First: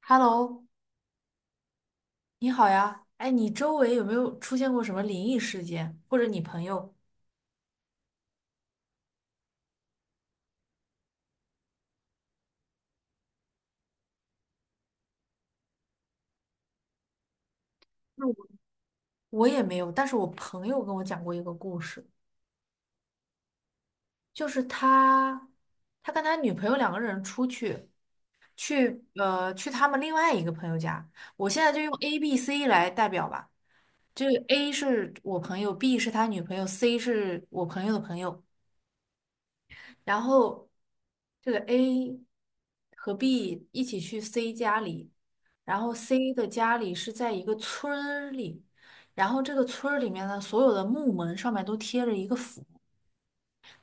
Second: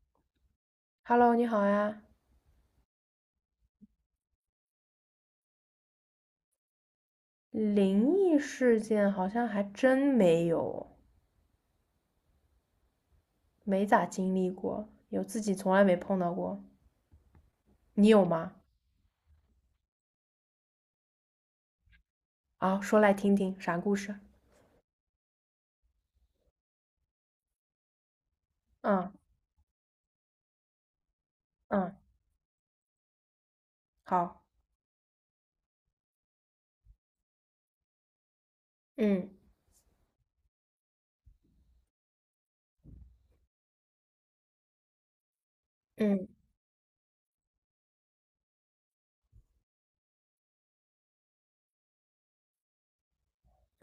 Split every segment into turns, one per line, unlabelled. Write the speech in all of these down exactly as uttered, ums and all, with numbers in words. Hello，
Hello，你好呀。
你好呀。哎，你周围有没有出现过什么灵异事件，或者你朋友？
灵异事件好像还真没有，没咋经历过，有自己从来没碰到过。你有
那我
吗？
我也没有，但是我朋友跟我讲过一个故事，
啊，说来听听，啥故事？
就是他，他跟他女朋友两个人出去，去
嗯
呃去他们另外一个朋友家。我现在就用
嗯，
A、B、C 来代表吧，就
好。
是 A 是我朋友，B 是他女朋友，C 是我朋友的朋友。
嗯
然后这个 A 和 B 一起去 C 家里，然后
嗯，
C 的家里是在一个村儿里，然后这个村儿里面的所有的木门上面都贴着一个符，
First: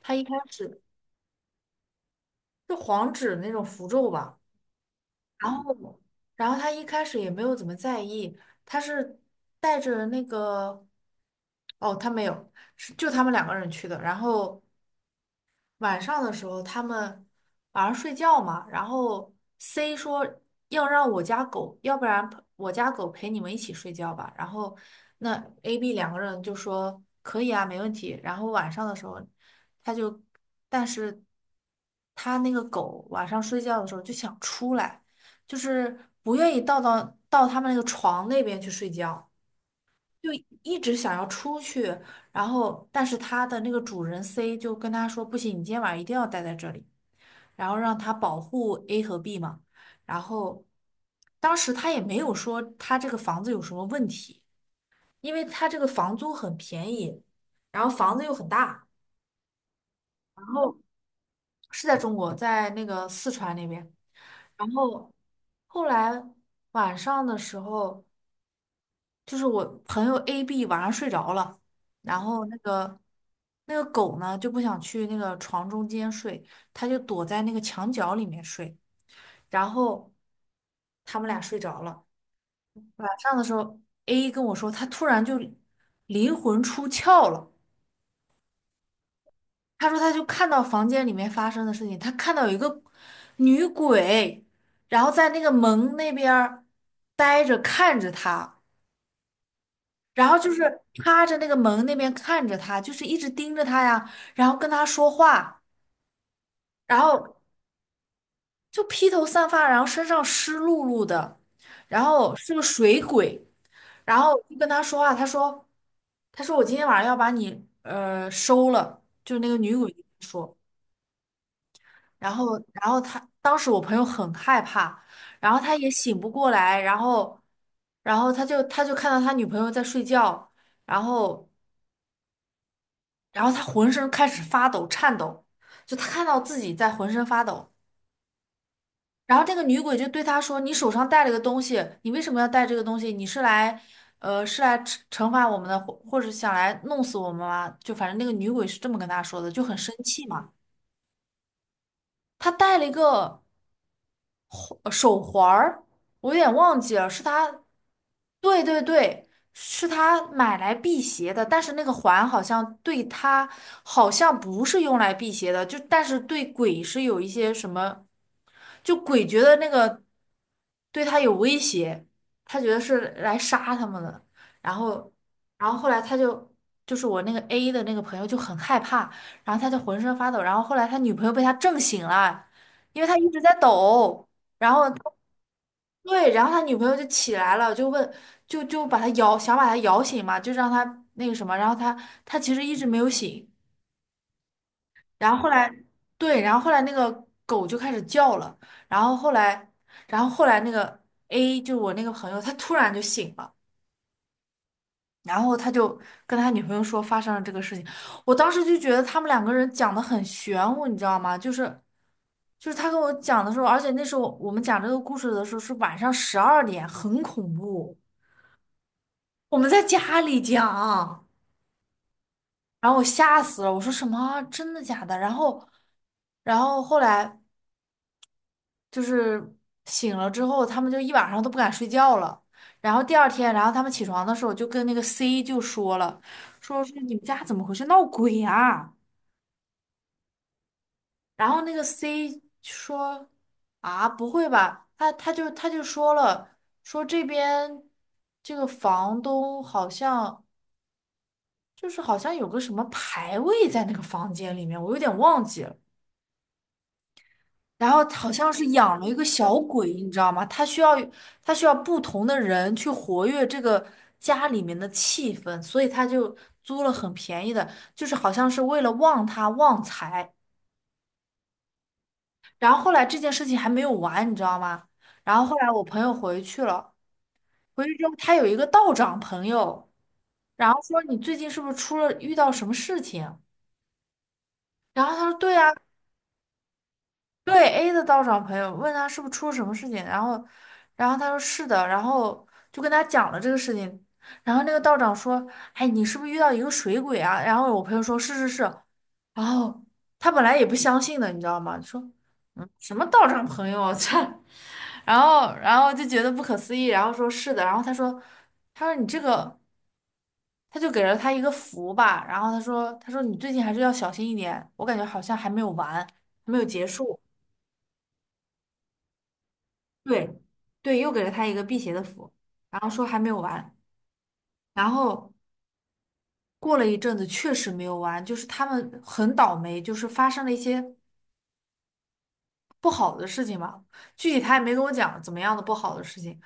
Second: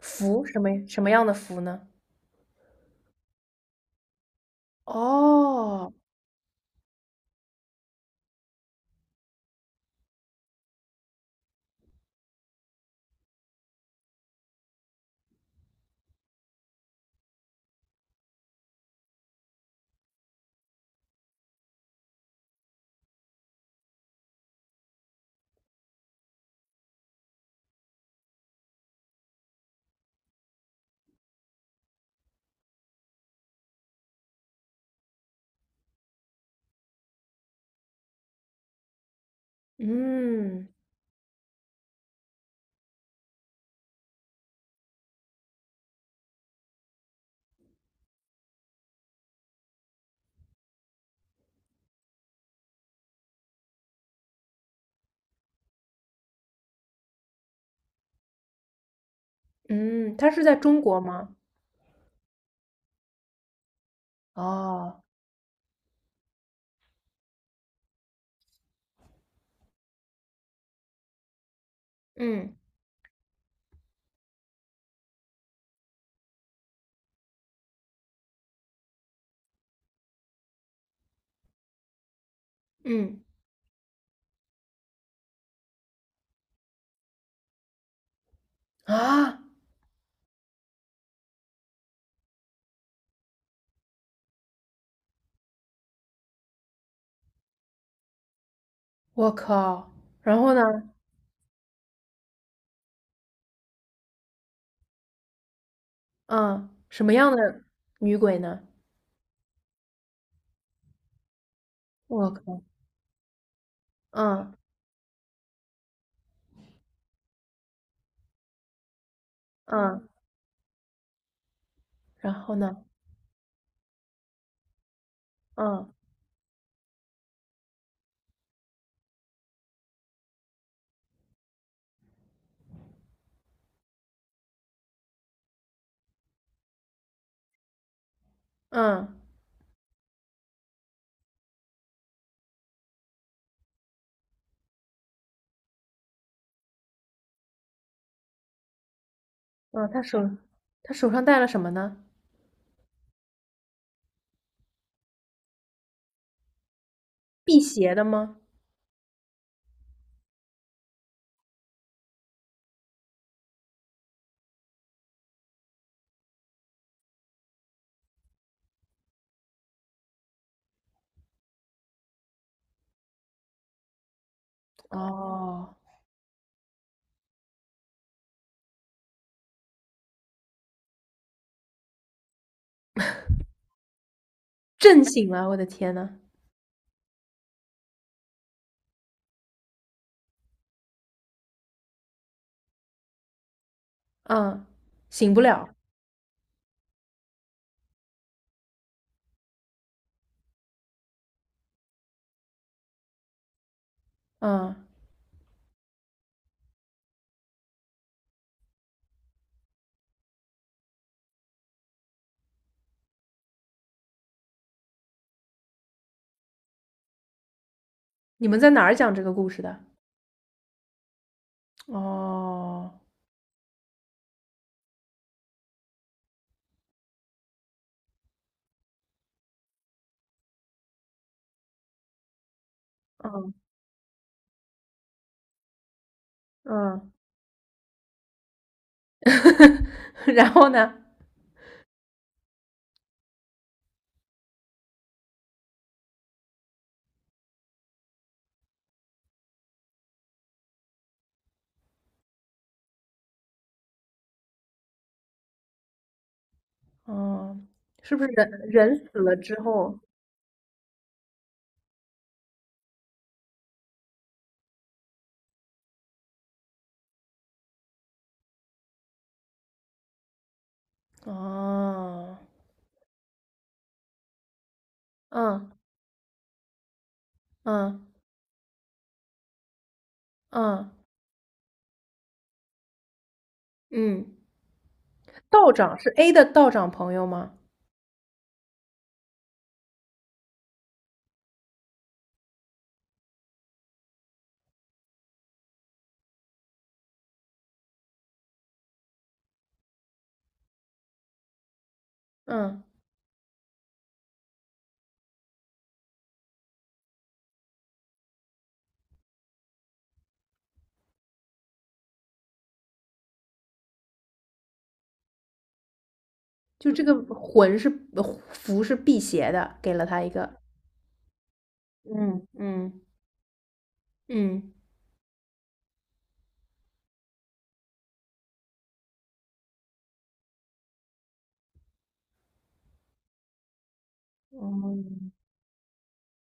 他一开
什么
始
什么样的符呢？
是黄纸那种符咒吧，然
哦。
后然后他一开始也没有怎么在意，他是带着那个，哦，他没有，是就他们两个人去的，然后。晚上的时候，他们晚上睡觉嘛，然后 C 说要让我家狗，要不然我家狗陪你们一起睡觉吧。然后那 A、B 两个人就说可以啊，没问题。然后晚上的时候，他就，但是他那个狗晚上睡觉的时候就想出来，就是不愿意到到到他们那个床那边去睡觉。就
嗯
一直想要出去，然后但是它的那个主人 C 就跟他说："不行，你今天晚上一定要待在这里。"然后让它保护 A 和 B 嘛。然后当时他也没有说他这个房子有什么问题，因为他这个房租很便宜，然后房子又很大，
嗯，它是
然
在
后
中国吗？
是在中国，在那个四川那边。然
哦。
后后来晚上的时候。就是我朋友 A、B 晚上睡着了，然后
嗯
那个那个狗呢就不想去那个床中间睡，它就躲在那个墙角里面睡。然后他们俩睡着了，晚
嗯，
上的时候，A 跟我说他突然就灵魂出窍了，
啊，
他说他就看到房间里面发生的事情，他看到有一个女鬼，然后在那个门那边儿呆着看着他。
我靠！
然后
然
就
后呢？
是趴着那个门那边看着他，就是一直盯着他呀，然后跟他说话，
嗯，
然
什么样
后
的女鬼呢？
就披头散发，然后身上湿漉漉的，然
我
后是个
靠！
水鬼，然后就
嗯
跟他说话，他说，他说我今天晚上要把你呃收了，就是那个女鬼跟
嗯，
他说，
然
然
后
后
呢？
然后他当时我朋友很害怕，然后他
嗯
也醒不过来，然后然后他就他就看到他女朋友在睡觉，然后。然后他浑身开始发抖、颤抖，就他看到自己在浑身发抖。
嗯
然后这个女鬼就对他说："你手上带了个东西，你为什么要带这个东西？你是来，呃，是来惩惩罚我们的，或或者想来弄死我们吗？"就反正那个女鬼是这么跟他说的，就很
嗯，
生
他
气
手
嘛。
他手上戴了什么呢？
他带了一个。呃手环儿，我有点忘记了，是
辟
他，
邪的吗？
对对对，是他买来辟邪的，但是那个环好像对他好像不是用来辟邪的，就但是对鬼是有一些什么，就鬼觉得那个对他有威胁，他觉得是来杀他们的，然后然
哦。
后后来他就。就是我那个 A 的那个朋友就很害怕，然后他就浑身发抖，然后后来他女朋友被他震醒了，因为他一直在抖。然后他
震醒了，我的天呐！
对，然后他女朋友就起来了，就问，就就把他摇，想把他摇醒嘛，就让他那个什么，然后他他其实一直没有醒，
嗯，
然
醒不
后后
了。
来，对，然后后来那个狗就开始叫了，然后后来，然后后来那个 A 就是我那个朋友，他突然就醒了。
嗯，
然后他就跟他女朋友说发生了这个事情，我当时就觉得他们两个人讲的很玄乎，你知道吗？就是就是他跟我讲的时候，而且那时候我们讲这个故事的时候是晚上十二点，很恐怖，
你们在哪儿讲这个故
我
事
们
的？
在家里讲，然
哦。
后我吓死了，我说什么啊真的假的？然后然后后来就是醒了之后，他们就一晚上都不敢睡觉了。然后第二天，
嗯
然后他们起床的时候就跟那个 C 就说了，说是
嗯，
你们家怎么回事，闹鬼啊？
然后呢？
然后那个 C 说啊，不会吧？他他就他就说了，说这边这个房东好像就是好像有个什么牌位在那个房间里面，我有点忘记了。
哦，
然后
是不是
好像
人
是
人
养了一
死
个
了
小
之
鬼，
后？
你知道吗？他需要他需要不同的人去活跃这个家里面的气氛，所以他就租了很便宜的，就是好像是为了旺他旺财。
哦。
然后后来这件事情还没有完，你知道吗？然后后
嗯
来我朋友回去了，回去
嗯
之后他有一个道长朋友，然后
嗯
说你最近是不是出了遇到什么事情？
嗯，
然后他说对啊，
道长是 A 的道长朋友吗？
对 A 的道长朋友问他是不是出了什么事情，然后，然后他说是的，然后就跟他讲了这个事情，然后那个道长说，哎，你是不是遇到一个水鬼啊？然后我朋友说是是是，然后他本来也不相信的，你知道吗？说，嗯，
嗯。
什么道上朋友啊这，然后然后就觉得不可思议，然后说是的，然后他说，他说，你这个，他就给了他一个符吧，然后他说，他说你最近还是要小心一点，我感觉好像还没有完，还没有结
就这
束，
个魂是呃符是辟邪的，给了他一
对，
个。
对，又给了他一个辟邪的符，
嗯
然后
嗯
说还没有完，
嗯。
然后过了一阵子确实没有完，就是他们很倒霉，就是发生了一些。不好的事情吧，具体他也没跟我讲
嗯，
怎么样的不好的事情。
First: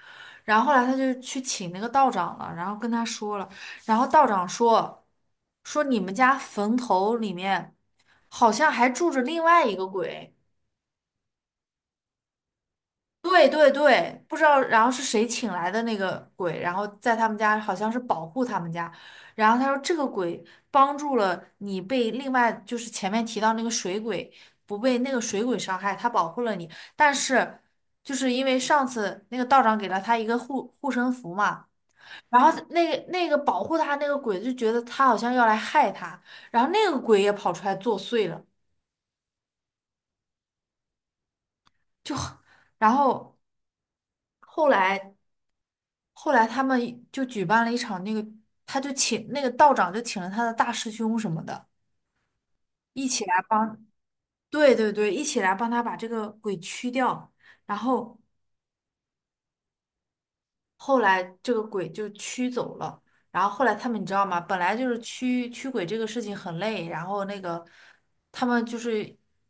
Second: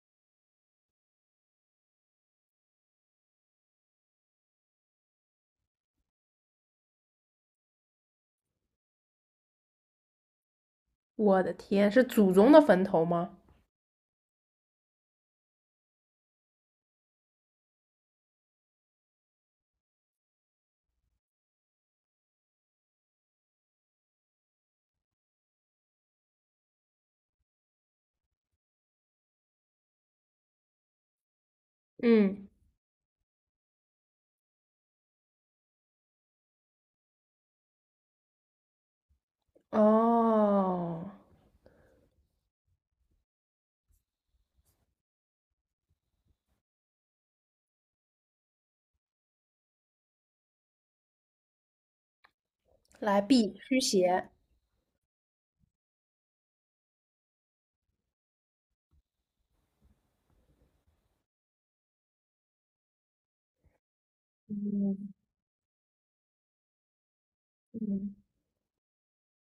然后后来他就去请那个道长了，然后跟他说了，然后道长说说你们家坟头里面好像还住着另外一个鬼。
我的天，是祖宗的坟头吗？
对对对，不知道，然后是谁请来的那个鬼，然后在他们家好像是保护他们家，然后他说这个鬼帮助了你被另外就是前面提到那个水鬼不被那个水鬼伤害，他保护了你，但是就是因为上次那个道长给了他一个护护身符嘛，然
嗯。
后那个那个保护他那个鬼就觉得他好像要来害他，然后那个鬼也跑出来作祟了，
哦，
就然后后来。后来他们就举办了一场那个，他就请那个道长就请了他的大师兄什么的，一
来
起来
避驱
帮，
邪。
对对对，一起来帮他把这个鬼驱掉。然后后来这个鬼就驱走了。然后后来他们你知道吗？本来就是
嗯
驱驱鬼这个事情很累，然后那个
嗯
他们就是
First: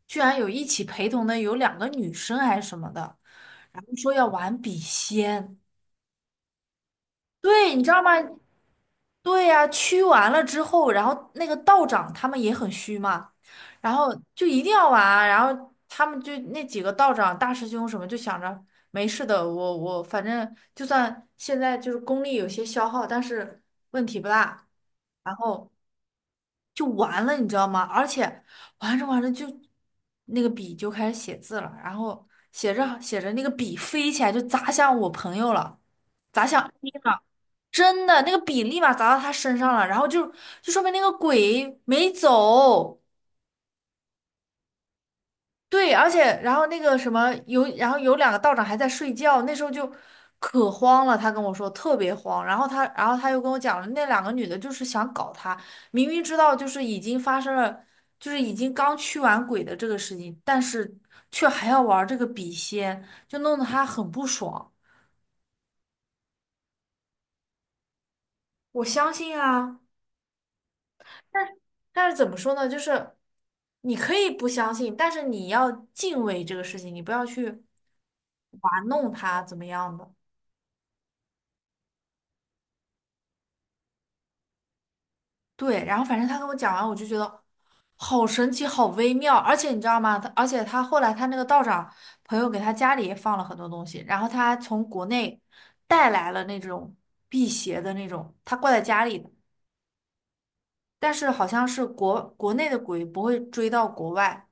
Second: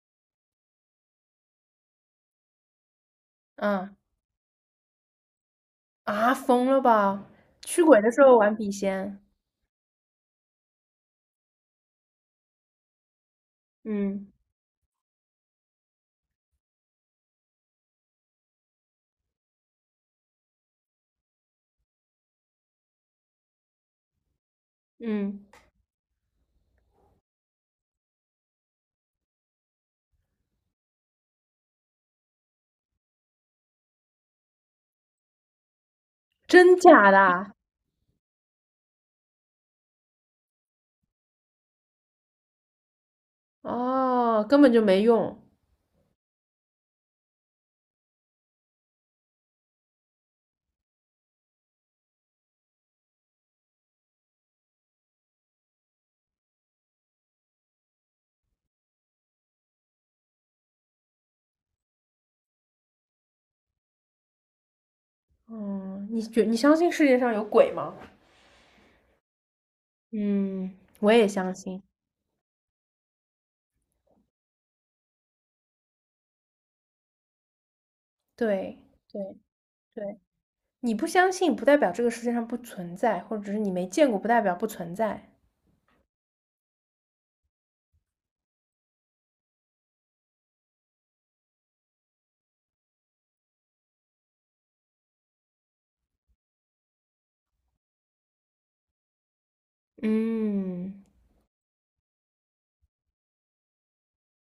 居然有一起陪同的有两个女生还是什么的，然后
嗯，
说要玩笔仙。
啊，疯了吧？
对，你
驱
知
鬼
道吗？
的时候玩笔仙。
对呀、驱完了之后，然后那个道长他们也很虚嘛，然后
嗯
就一定要玩啊然后他们就那几个道长、大师兄什么就想着没事的，我我反正就算现在就是功力有些消耗，但是问题不大，然
嗯，
后就完了，你知道吗？而且玩着玩着就那个笔就开始写字了，然后写着写着那个笔飞起来就砸向我朋友了，砸向
真
A
假
了。
的？
真的，那个笔立马砸到他身上了，然后就就说明那个鬼没走。
哦，根本就没用。
对，而且然后那个什么有，然后有两个道长还在睡觉，那时候就可慌了。他跟我说特别慌，然后他然后他又跟我讲了，那两个女的就是想搞他，明明知道就是已经发生了，就是已经刚驱完鬼的这个事情，但是却还要玩这个笔仙，就弄得他很不爽。
嗯，你觉你相信世界上有鬼吗？
我相信啊。
嗯，我也
但
相信。
但是怎么说呢？就是你可以不相信，但是你要敬畏这个事情，你不要去
对，
玩弄
对，
它，怎么样的？
对，你不相信，不代表这个世界上不存在，或者只是你没见过，不代表不存在。
对，然后反正他跟我讲完，我就觉得好神奇，好微妙。而且你知道吗？他而且他后来他那个道长朋友给他家里也放了很多东西，然后他还从国内带来了那种辟邪的那种，他挂在家里的，
嗯。
但是好像是国国内的鬼不会追到国外。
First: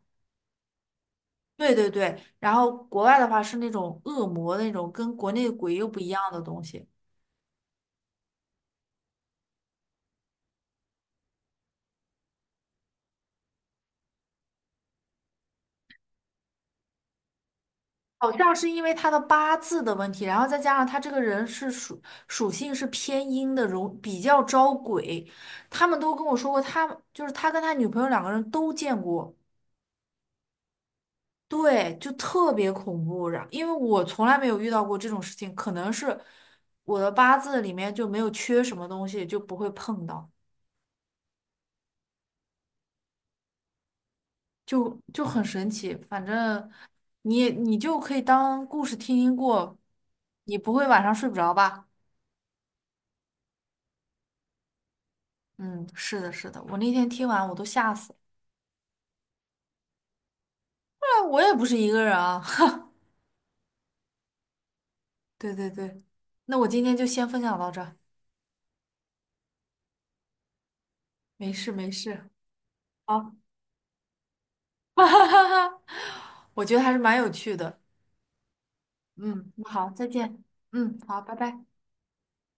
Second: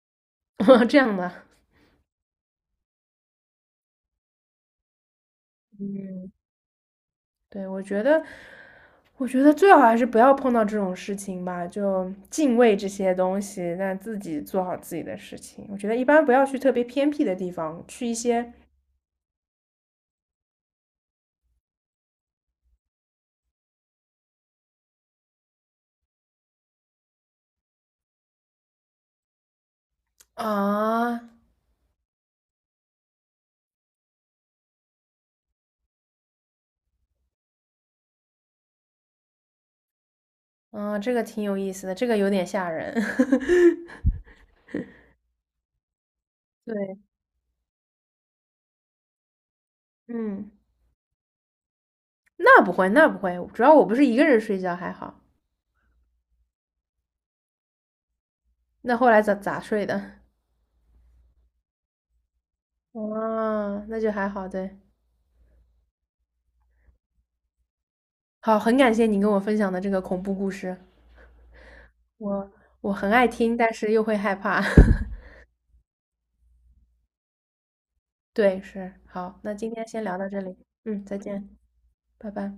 这样的。
对对对，然后国外的话是那种恶魔那种，跟国内鬼又不一样
嗯，
的东西。
对，我觉得，我觉得最好还是不要碰到这种事情吧，就敬畏这些东西，那自己做好自己的事情。我觉得一般不要去特别偏僻的地方，去一
好像
些
是因为他的八字的问题，然后再加上他这个人是属属性是偏阴的，容比较招鬼。他们都跟我说过，他就是他跟他女朋友两个人都见过，
啊。
对，就特别恐怖。然因为我从来没有遇到过这种事情，可能是我的八字里面就没有缺什么东西，就不会碰到。
嗯，这个挺有意思的，这个有点吓人。
就就很神奇。反正
对，
你你就可以当故事听听过，
嗯，
你不会晚上睡不着吧？
那不会，那不会，主要我不是一个人睡觉，还好。
嗯，是的，是的，我那天听完我都吓死了。
那后来咋咋睡的？
那我也不是一个人啊，
哦，那就还好，对。
对对对，那我今天就先分享到这儿
好，很感谢你跟我分享的这个恐怖故事，
没事没事，
我我很爱
好，
听，但是又会害怕。
哈哈哈哈，我觉得还是蛮有趣的。
对，是，好，
嗯，
那
那
今天
好，
先
再
聊到这
见。
里。
嗯，
嗯，再
好，拜
见，
拜。
拜拜。